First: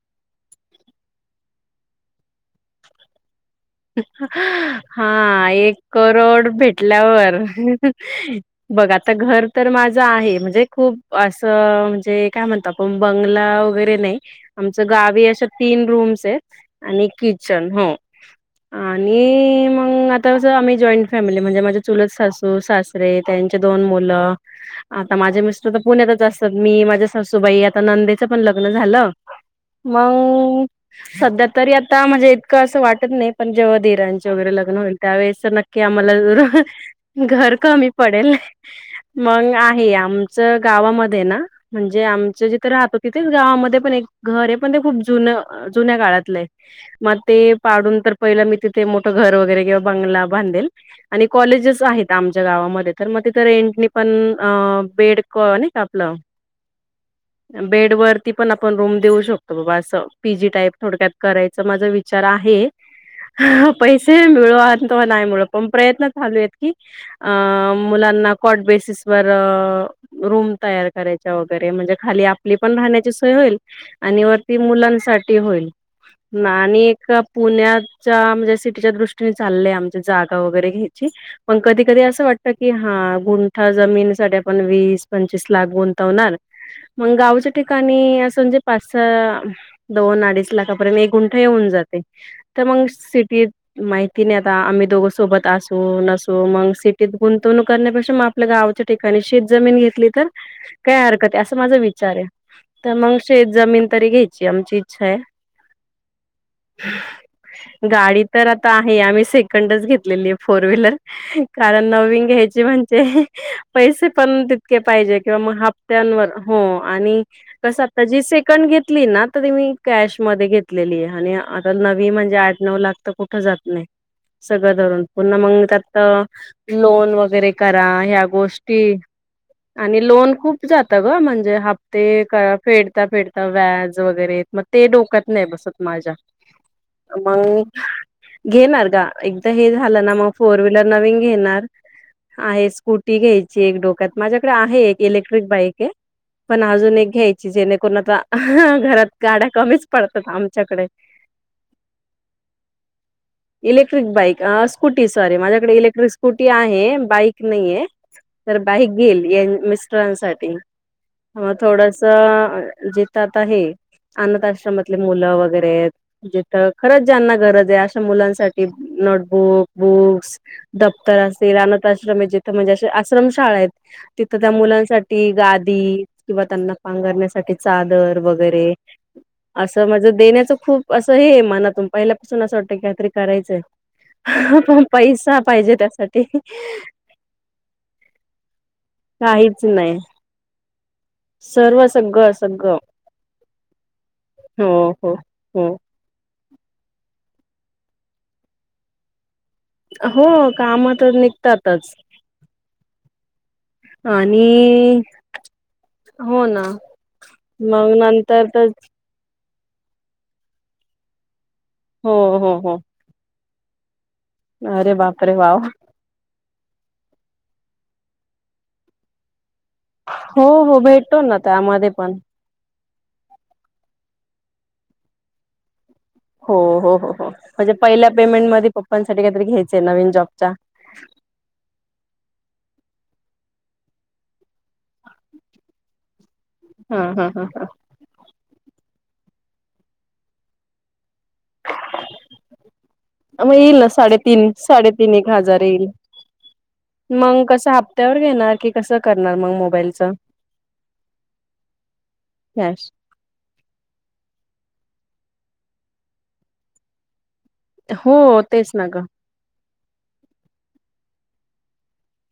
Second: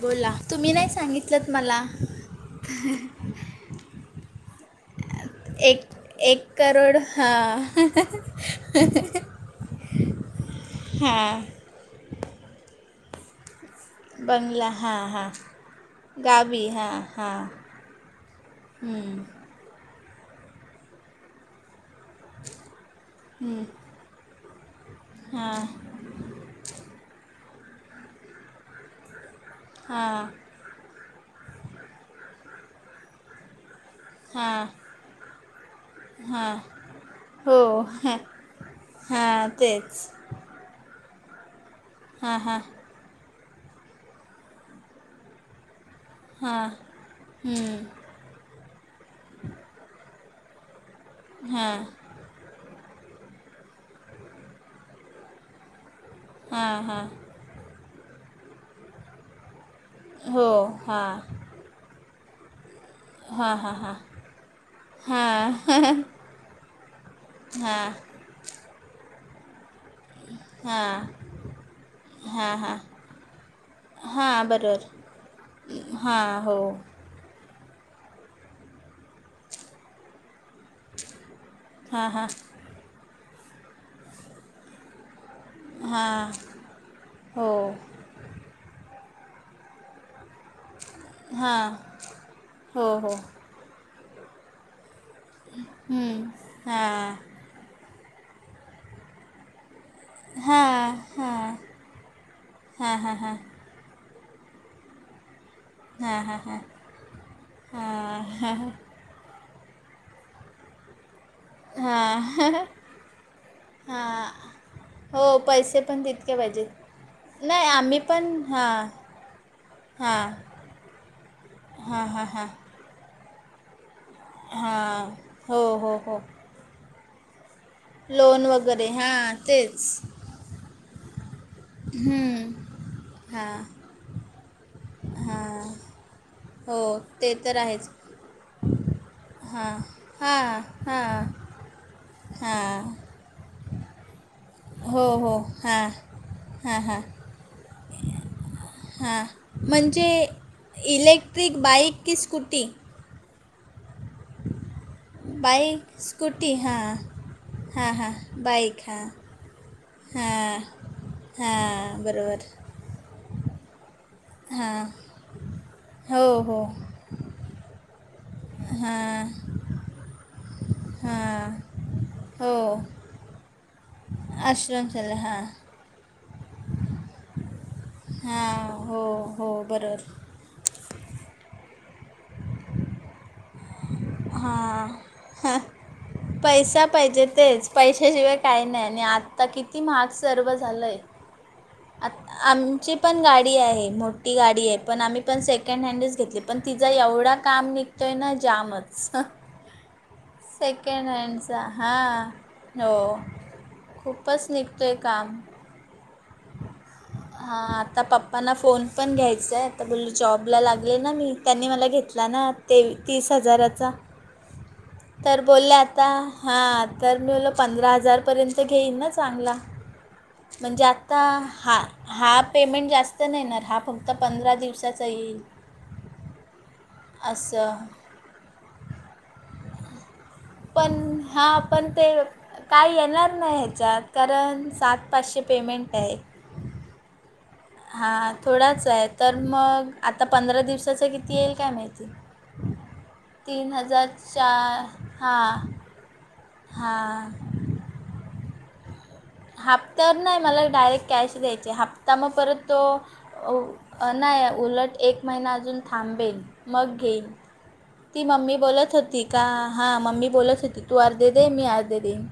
बोला तुम्ही नाही सांगितलंत मला, काय हा, एक एक करोड करोड भेटल्यावर. हां बघ आता घर तर माझं आहे. म्हणजे खूप हां असं म्हणजे, काय म्हणता. पण बंगला वगै बंगला आमच्या हां गावी हां अशा तीन रूम्स आहेत, गावी हां आणि हां किचन हो. आणि मगं आता कसं आम्ही, जॉईंट फॅमिली म्हणजे माझ्या चुलत. सासू सासरे त्यांचे दोन मुलं, आता माझे हां मिस्टर तर. पुण्यातच असतं. मी माझ्या सासूबाई आता नंदेचं पण लग्न झालं. हां मगं. सध्या तरी आता म्हणजे इतक असं वाटत नाही पण जेव्हा दीरा ची वैगरे हां लग्न होईल त्यावेळेस तर नक्की आम्हाला जरा हां घर हो कमी हां पडेल हां मग तेच आहे आमच गावामध्ये आहे ना म्हणजे हां आमचे हां जिथ राहत तिथेच गावामध्ये पण एक घर आहे पण ते खूप जुन जुन्या काळात हां म ते हां पाडून तर पहिलं मी तिथे मोठ घर वगैरे किंवा बंगला बांधेल आणि कॉलेजेस हां आहेत आमच्या गावामध्ये तर म तिथं रेंटनी पण अ बेड क नाही का आपलं हा हा बेड वरती पण आपण रूम देऊ शकतो बाबा असं हो पीजी टाईप हां थोडक्यात करायचं माझा विचार आहे हां हां हां पैसे मिळू आत किंवा नाही मिळो पण हां प्रयत्न चालू आहेत की आ हां मुलांना कोट बेसिस वर रूम तयार हां करायच्या वगैरे म्हणजे खाली हां आपली हां पण राहण्याची सोय होईल आणि हां वरती बरोबर मुलांसाठी होईल हां हो आणि एक पुण्याच्या म्हणजे सिटीच्या दृष्टीने चाललंय आमची जागा वगैरे घ्यायची पण कधी कधी हां असं हां वाटत की हा गुंठा जमीन साठी आपण वीस पंचवीस लाख हां गुंतवणार मग गावच्या हो ठिकाणी असं म्हणजे पाच सहा दोन अडीच लाखापर्यंत एक गुंठ येऊन हां जातय तर हो मग हो सिटीत माहिती नाही आता आम्ही दोघ सोबत असू हम्म नसू मग सिटीत हां गुंतवणूक करण्यापेक्षा म आपल्या गावच्या ठिकाणी शेत जमीन घेतलीत तर हां काय हरकत आहे अस हां माझा विचार आहे तर हां मग हां हां हां शेत जमीन तरी घ्या यची आमची इच्छा आहे हा हा हा गाडी तर आता आहे आम्ही सेकंडच घेतलेली फोर व्हीलर कारण नवीन घ्यायची हां म्हणजे पैसे हां पण तितके पाहिजे हो किंवा मग पैसे पण हफ्त्यावर तितके हो पाहिजेत आणि नाही कस आम्ही आता जी पण सेकंड हां घेतली ना तर ती मी हां कॅशमध्ये घेत लेली आणि आता हां नवी हां म्हणजे हां आठ नऊ लाख तर कुठ जात नाही सगळं हां धरून पुन्हा हो मग हो त्यात हो लोन वगैरे करा ह्या लोन गोष्टी वगैरे हां तेच आणि लोन खूप जात ग म्हण जे हप्ते हम्म फेडता फेडता हां व्याज वगैरे म ते डोक्यात नाही हां बसत माझ्या हो ते तर मग आहेच घेणार गा एकदा हे हां झालं ना मग फोर हां व्हीलर हां नवीन घेणार आहेच हां स्कूट टी घ्यायची एक डोक्यात माझ्याकडे आहे एक हो हो इलेक्ट्रिक बाईक हां आहे पण हां अजून हां एक घ्यायची जेणेकरून आता घरात हां गाड्या कमीच पडतात आमच्याकडे ट्रिक बाईक की स्कूटी इलेक्ट्रिक बाईक अ स्कूटी सॉरी माझ्याकडे बाईक इलेक्ट्रिक स्कूटी हां आहे बाईक नाही हाय हां हां तर बाईक हां घेईल मिस्टरांसाठी हां म हां बरोबर थोडसं जिथ आता हे अनाथ हां आश्रमातले मुलं वगैरे आहेत हो जिथ हो खरंच ज्यांना गरज आहे अशा मुलांसाठी हां नोटबुक बुक्स दफ्तर हां असेल अनाथ आश्रम आहेत तिथ हो म्हणजे अस आश्रमशाळा आहेत तिथं त्या आश्रमशाला मुलांसाठी हां गादी किंवा त्यांना पांगरण्यासाठी चादर हां वगैरे हो हो असं माझं बरोबर देण्याच खूप असं हे मनातून पहिल्यापासून असं वाटतं की काहीतरी करायचंय हां पैसा हां पाहिजे त्यासाठी पैसा पाहिजे तेच पैशाशिवाय काय नाही आणि आत्ता किती मार्क्स सर्व झालंय. सर्वच आ-आमची पण गाडी आहे. मोठी गाडी हो आहे, पण हो आम्ही पण हो सेकंड हँडच घेतली. पण तिचा एवढा काम निघतोय ना जामचं. हो. काम सेकंड तर हँडचा निघतातच हां हो. खूपच निघतोय आणि काम. हो ना, हां मग आता नंतर पप्पांना फोन तेच पण घ्यायचं आहे. आता बोल्ली जॉबला लागले ना मी त्यांनी मला हो घेतला ना हो हो ते. तीस हजाराचा अरे बाप तर बोलले आता, हां तर मला पंधरा हजारपर्यंत घेईन ना चांगला. हो हो म्हणजे भेटतो आता ना हा त्यामध्ये पण हा पेमेंट जास्त त नाही येणार हा फक्त पंधरा दिवसाचा येईल. हो हो हो हो. म्हणजे असं पहिल्या पेमेंटमध्ये पप्पांसाठी काहीतरी घ्यायचे नवीन जॉबच्या. पण हा, पण ते काय येणार नाही ह्याच्यात, कारण सात पाचशे पेमेंट आहे. हा हा हा हा. हा थोडाच आहे, तर मग आता पंधरा दिवसाचा कित ती यील काय माहिती. मग तीन येईल ना हजार साडेतीन चार साडेतीन एक हां हजार येईल हां. त्यावर घेणार की. कस करणार मग? मोबाईलच हप्त्यावर नाही मला डायरेक्ट कॅश द्यायची. हप्ता मग परत तो कॅश अं नाही उलट एक महिना अजून थांबेल मग घेईल. हो ती मम्मी तेच ना बोलत ग होती. का हां मम्मी बोलत होती, तू अर्धे दे मी अर्धे देईन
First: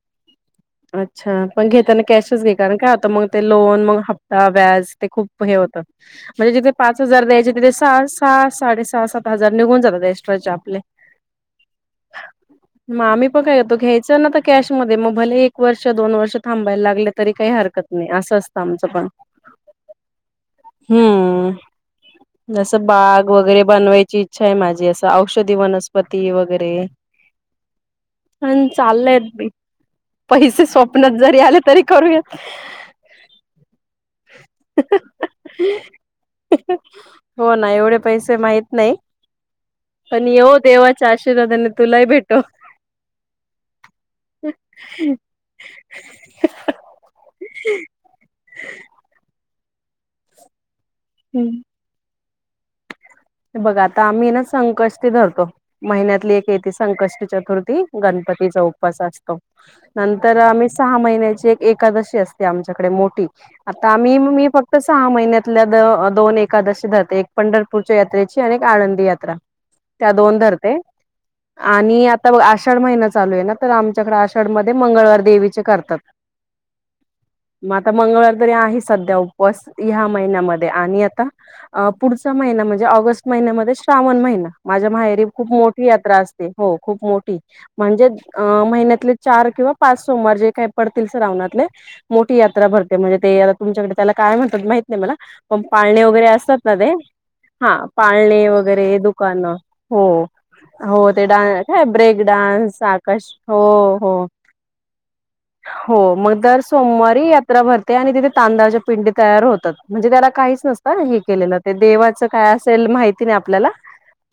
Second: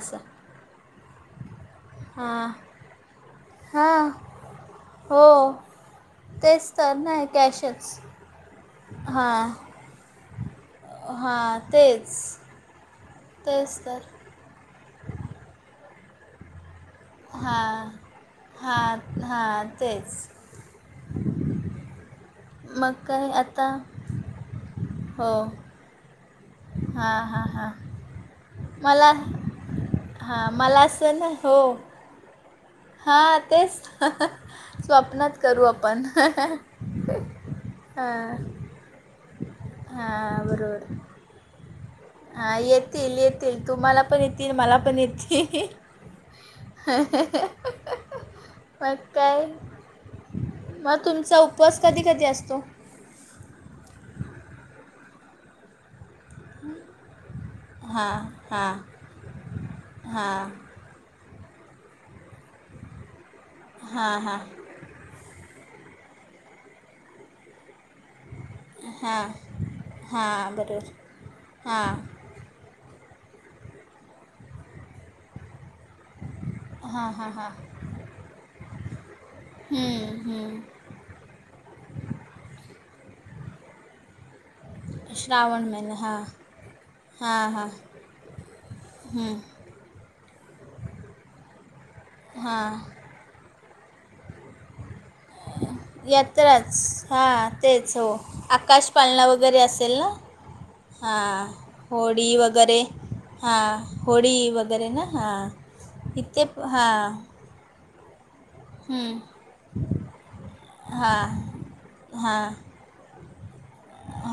असं. अच्छा पण घेताना कॅशच हां घे, कारण काय आता मग ते लोन मग हां हप्ता व्याज ते हो खूप हे होतं. म्हणजे तेच जिथं तर पाच हजार नाही द्यायचे तिथे कॅशच सहाच साडे सहा सात हां हजार निघून जातात एक्स्ट्राचे आपले. हां तेच मग आम्ही पण काय करतो, घ्यायचं ना तर कॅशमध्ये. मग भले एक वर्ष, दोन वर्ष थांबायला लागलं तरी काही हरकत हां नाही असं असतं आमच हां पण. हां तेच हम्म. जसं मग काय बाग वगैरे आता बनवायची इच्छा आहे माझी. असं हो औषधी वनस्पती वगैरे हां हां हां [unintelligible] आणि मला चाललेत बी. [inaudible] पैसे मला स्वप्नात जरी आले तरी करूया. हा तेच स्वप्नात करू आपण. हो ना एवढे पैसे माहीत नाही. हा पण बर. येवो देवाच्या आशीर्वादाने तुलाही भेट हा येतील येतील. तुम्हाला पण येेतील, मला पण हम्म येतील. मग काय, मग तुमचा उपवास कधी कधी असतो? हे बघ आता आम्ही ना संकष्टी धरतो महिन्यातली एक. ती संकष्टी चतुर्थी हां गणपतीचा हां उपवास असतो नंतर हां आम्ही. सहा महिनची एक एकादशी असते आमच्याकडे मोठी आता आ हां हां मी फक्त सहा महिन्यातल्या दोन एकादशीधर एक पंढरपूर यात्रेची आणि आनंदी हां यात्रा त्या दोन हां धरते बरोबर हां आणि आषाढ महिना चालू आहे ना तर आमच्याकडे आषाढ मध्ये मंगळवार देवीचे करतात. हा हा हा. मग आता मंगळवार तरी आहे सध्या उपस या्या हम्म, महिन्यामध्ये हम्म. आणि आता पुढचा महिना म्हणजे ऑगस्ट महिन्यामध्ये श्रावण महिना. माझ्या माहेरी श्रावण मोठी महिना हां यात्रा हो खूप मोठी. हां हां म्हणजे अ महिन्यातले हम्म, चार किंवा पाच सोमवार जे काही पडतील श्रावनातले. मोठी हां यात्रा भरते म्हणजे ते आता तुमच्याकडे त्याला काय म्हणतात माहित नाही मला पण पाळणे वगैरे असतात ना ते. हा. हा पाळणे वगैरे दुकानं असेल हो. ना हो ते हां डान काय ब्रेक होडी वगैरे डान्स आकाश हां हो हो. होडी वगैरे ना हां हो मग इथे दर प- हां सोमवारी यात्रा भरते आणि तिथे तांदच्यापिंडी हम्म, तयार होतात म्हणजे त्याला काहीच नसत ना हे हां केलेलं देवाच. हां तेल माहिती नाही आपल्याला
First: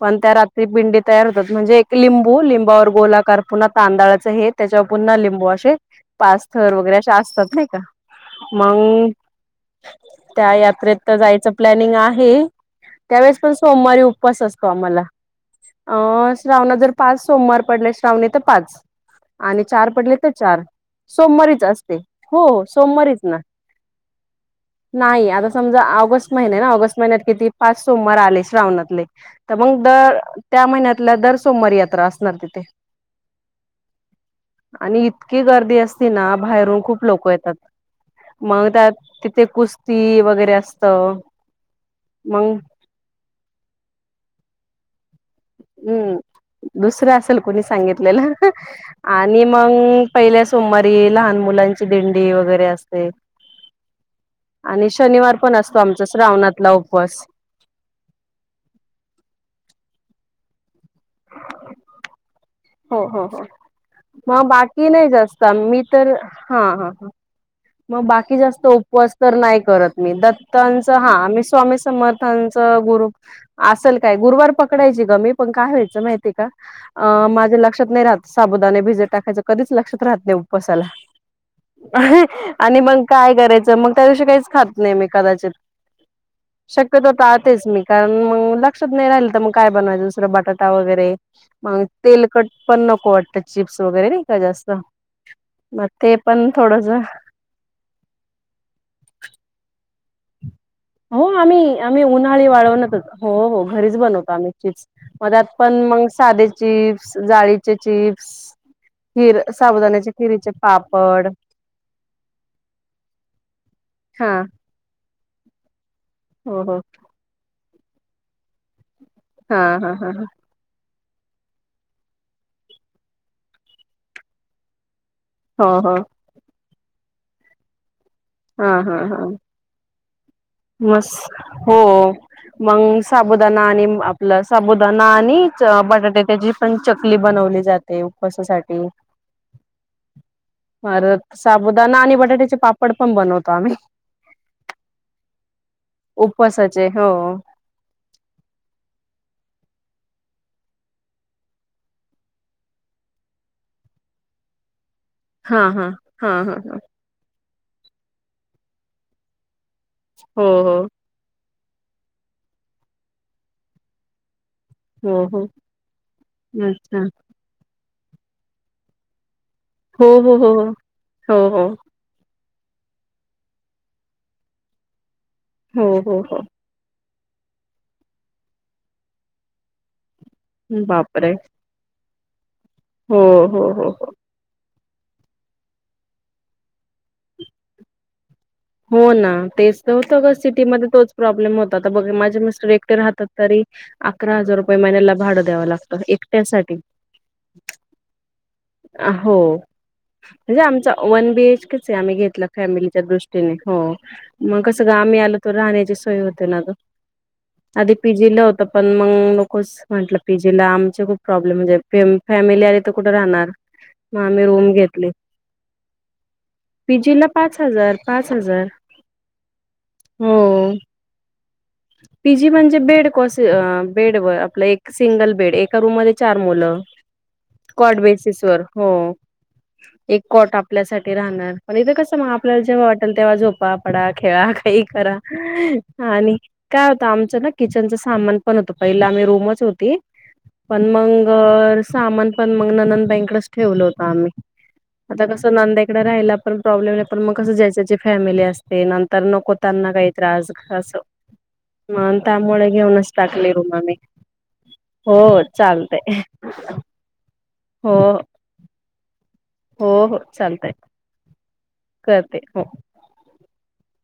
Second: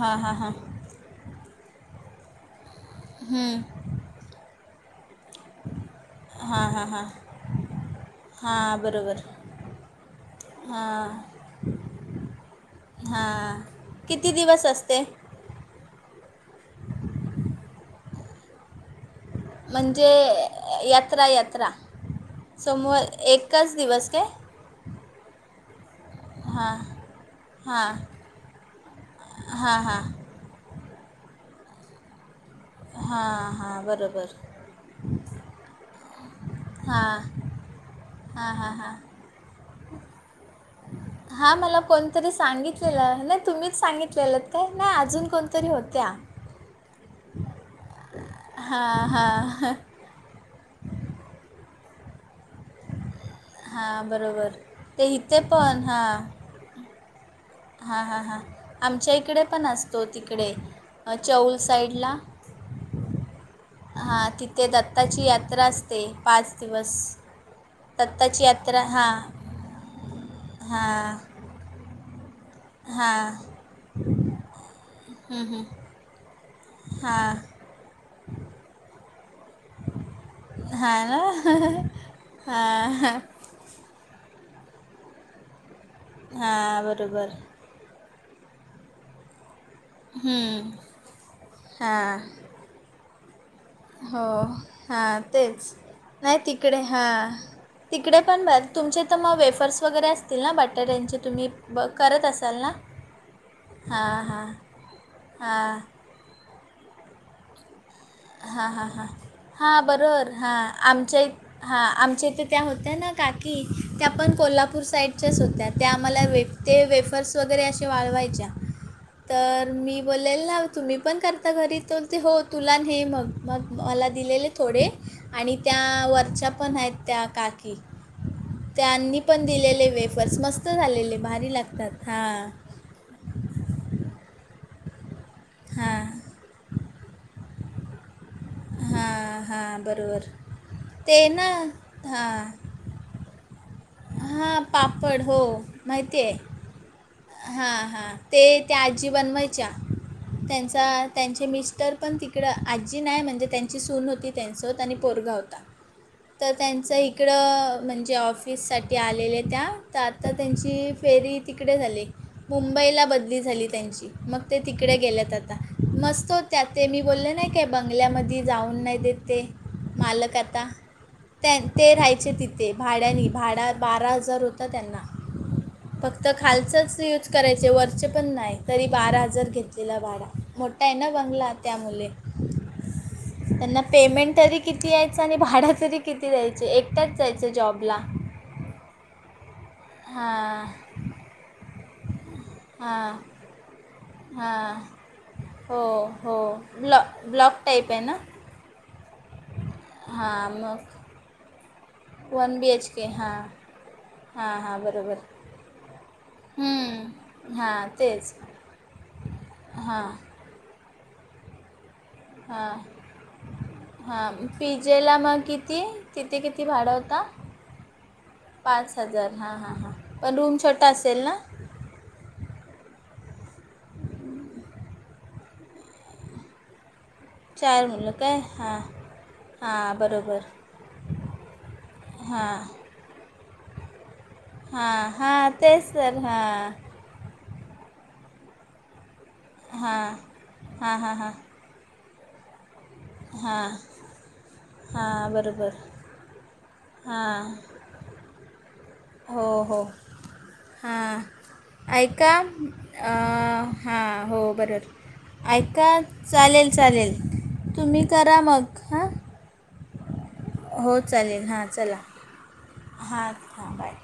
हां त्या हां हां रात्री पिंडी तयार होतात म्हणजे एक लिंबू लेम बर बोला कार हां पूर्ण तांदळाचं हे त्याच्यावर पुन्हा लेम वॉशे हां पास्थर हां वगैरे हां असे असतात नाही का हां मग. बरोबर त्या यात्रेत हां तर जायचं प्लॅनिंग आहे. त्यावेळेस पण हां सोमवारी किती उपवास दिवस असतो आम्हाला. असते अं श्रावणाात जर पाच सोमवार पडले श्रावणी तर पाच. आणि चार म्हणजे पडले तर चार यात्रा सोमवारीच यात्रा असते हो सोमवार सोमवारीच ना. एकच दिवस काय नाही आता समजा ऑगस्ट महिने ना हां ऑगस्ट महिन्यात किती? पाच हां सोमार आले श्रावणातले तर हां मग हां दर. त्या महिन्यातल्या दर सोमवार यात्रा असणार तिथे. हा हा बरोबर. आणि इतकी गर्दी असती ना बाहेरून खूप लोक येतात. हा मग हा हा. त्यात तिथे कुस्ती वगैरे असत. हां मला कोणतरी मग सांगितलेलं नाही तुम्हीच सांगितलेलं काय नाही अजून कोणतरी होत. दुसरा असेल कुणी सांगितलेलं हां आणि हां मग पहिल्या सोमवारी लहान मुलांची दिंडी वगैरे असते. हां बरोबर आणि ते शनिवार इथे पण असतो आमचा हां श्रावणातला उपवास. हां हां हां आमच्या इकडे पण असतो तिकडे चौल साईडला. हो हो हो हां मग तिथे बाकी नाही दत्ताची जास्त यात्रा मी असते तर पाच हा दिवस हा ह. मग बाकी दत्ताची जास्त यात्रा हां उपवास तर नाही करत मी दत्तांचा हां हाी स्वामी समर्थां गुरु हां असल काय गुरुवार पकडायची गमी हं, पण हं. काय व्हायचं माहिती का. अं हां माझे लक्षात नाही राहत साबुदाणे भिजत टाकायच. कधीच लक्षात राहत नाही उपवासाला हां ना आणि मग हां काय करायचं मग. त्या दिवशी काहीच खात नाही मी कदाचित हां शक्यतो बरोबर टाळतेच मी. कारण मग लक्षात नाही राहिल तर मग काय बनवायचं दुसरं बटाटा हं, वगैरे मग हां तेल पण नको वाटत चिप्स वगैरे नाही हो का जास्त हां तेच मग ते नाही पण तिकडे थोडस. हां तिकडे पण बर तुमचे तर मग वेफर्स वगैरे अस. हो आम्ही उन्हाळी असाल ना वाळवण हो हो घरीच हां बनवतो हां आम्ही चीप्स. म त्यात हां पण मग साधे चिप्स, जाळीचे चिप्स, हां हां हां खीर हां साबुदाण्याच्या बरोबर खिरीचे हां पापड आमच्याही हा आमच्या इथं त्या होत्या ना काकी त्या पण हा कोल्हा पूर साईडच्याचं होत्या त्या आम्हाला हो हो ते वेफर्स वगैरे असे वाळवायच्या. हा तर हा मी हा बोलले ना तुम्ही पण करता घरी तर ते हो तुला हे मग मग मला दिलेले थोडे आणि हो हो त्या वरच्या पण आहेत त्या काकी. हा हा हा त्यांनी पण दिलेले वेफर्स मस्त मस् झालेले भारी हो लागतात हां. मग साबुदाणा आणि आपलं साबुदाणा आणि हां बटाट्याची पण चकली बनवली जा ते उपसासाठी हां हां बरोबर ते परत ना साबुदाणा आणि बटाट्याचे पाप पण बनवतो आम्ही. हा पापड हो माहिती आहं. चे हो. हां हां ते त्या आजी बनवायच्या त्यांचा त्यांचे मिस्टर पण तिकडं आजी नाही म्हणजे त्यांची सून होती त्यांचं त्यानी पोरगा होता. हा हा हा तर हा हा त्यांचा तिकड म्हणजे ऑफिससाठी आलेल्या त्या तर आता हो हो त्यांची फेरी तिकडे झाली. मुंबईला बदली झाली त्यांची. मग ते तिकडे हो गेल्यात हो आता मस्त होत्या ते अच्छा मी बोलले नाही क बंगल्यामध्ये जाऊन नाही देते हो मालक हो हो आता हो त्या हो ते राहायचे तिथ भाड्यानी भाडा बारा हजार होता त्यांना हो हो हो फक्त हो. खालचचं यूज करायचे वरचे पण नाही तरी बारा हजार घेतलेला भाडा मोठा आहे ना बापरे बंगला. त्यामुले हो हो त्यांना हो हो पेमेंट तरी किती यायचं आणि भाडा तरी किती दायचे एकटयाचं जायच्या जॉबला. हो ना तेच तर होतं गं हां सिटीमध्ये तोच प्रॉब्लेम होता तर बघ माझे मिस्टर एकटे हां राहतात तरी अकरा हजार हां रुपये महिन्याला भाडं द्यावं हो लागतं हो एकट्या साठी. ब्लॉ ब्लॉक टाईप आहे ना हो हां म्हणजे आमचा मग वन बीएच केच आहे आम्ही घेतला वन बी एच फॅमिलीच्या के दृष्टी हां हो हां मग हां कसं गं बरोबर आम्ही आलो तर राहण्याची सोय होते ना गं हम्म, हां आधी तेच पीजी ला होत पण मग नकोचं हां म्हटलं पीजी लांबच खूप प्रॉब्लेम म्हणजे फॅमिली आली तर कुठे राहणार? मग हा आम्ही रूम घेतली पि्जेला मग किती तिथे किती भाड होतं? पीजीला पाच हजार पाच हजार पाच हजार हा हा हा हो. पण रूम छोटा असेल ना? पीजी म्हणजे बेड कोस बेड व आपलं एक सिंगल बेड एका रूम मध्ये चार मुलं. चार कॉड मुलं काय बेसिस वर, हां हो. हां एक बरोबर कॉट आपल्यासाठी राहणार पण इथे कसं मग हां आपल्याला जेव्हा वाटेल तेव्हा झो पा पडा खेळा काहीही हां करा हां तेच तर आणि हां का आमचं ना किचनचं सामान पण होत पहिलं आम्ही रूमच हां होती पण हां हां मग हां सामान पण मग ननंद बाईनंकडं हां ठेवलं होत आम्ही. हां आता कसं बरोबर नंदेकडे राहायला पण प्रॉब्लेम नाही पण मग हां कसं जायची त्याची फॅमिली असते ते नंतर हो नको हो त्यांना काही त्रास असं. हां ऐका टाकली रूम आम्ही हा हो बरं. हो ऐका चालतय चालेल चालेल हो तुम्ही करा मग हा. हो हो चालतंय. हो चालेल हां चला हां हां बाय.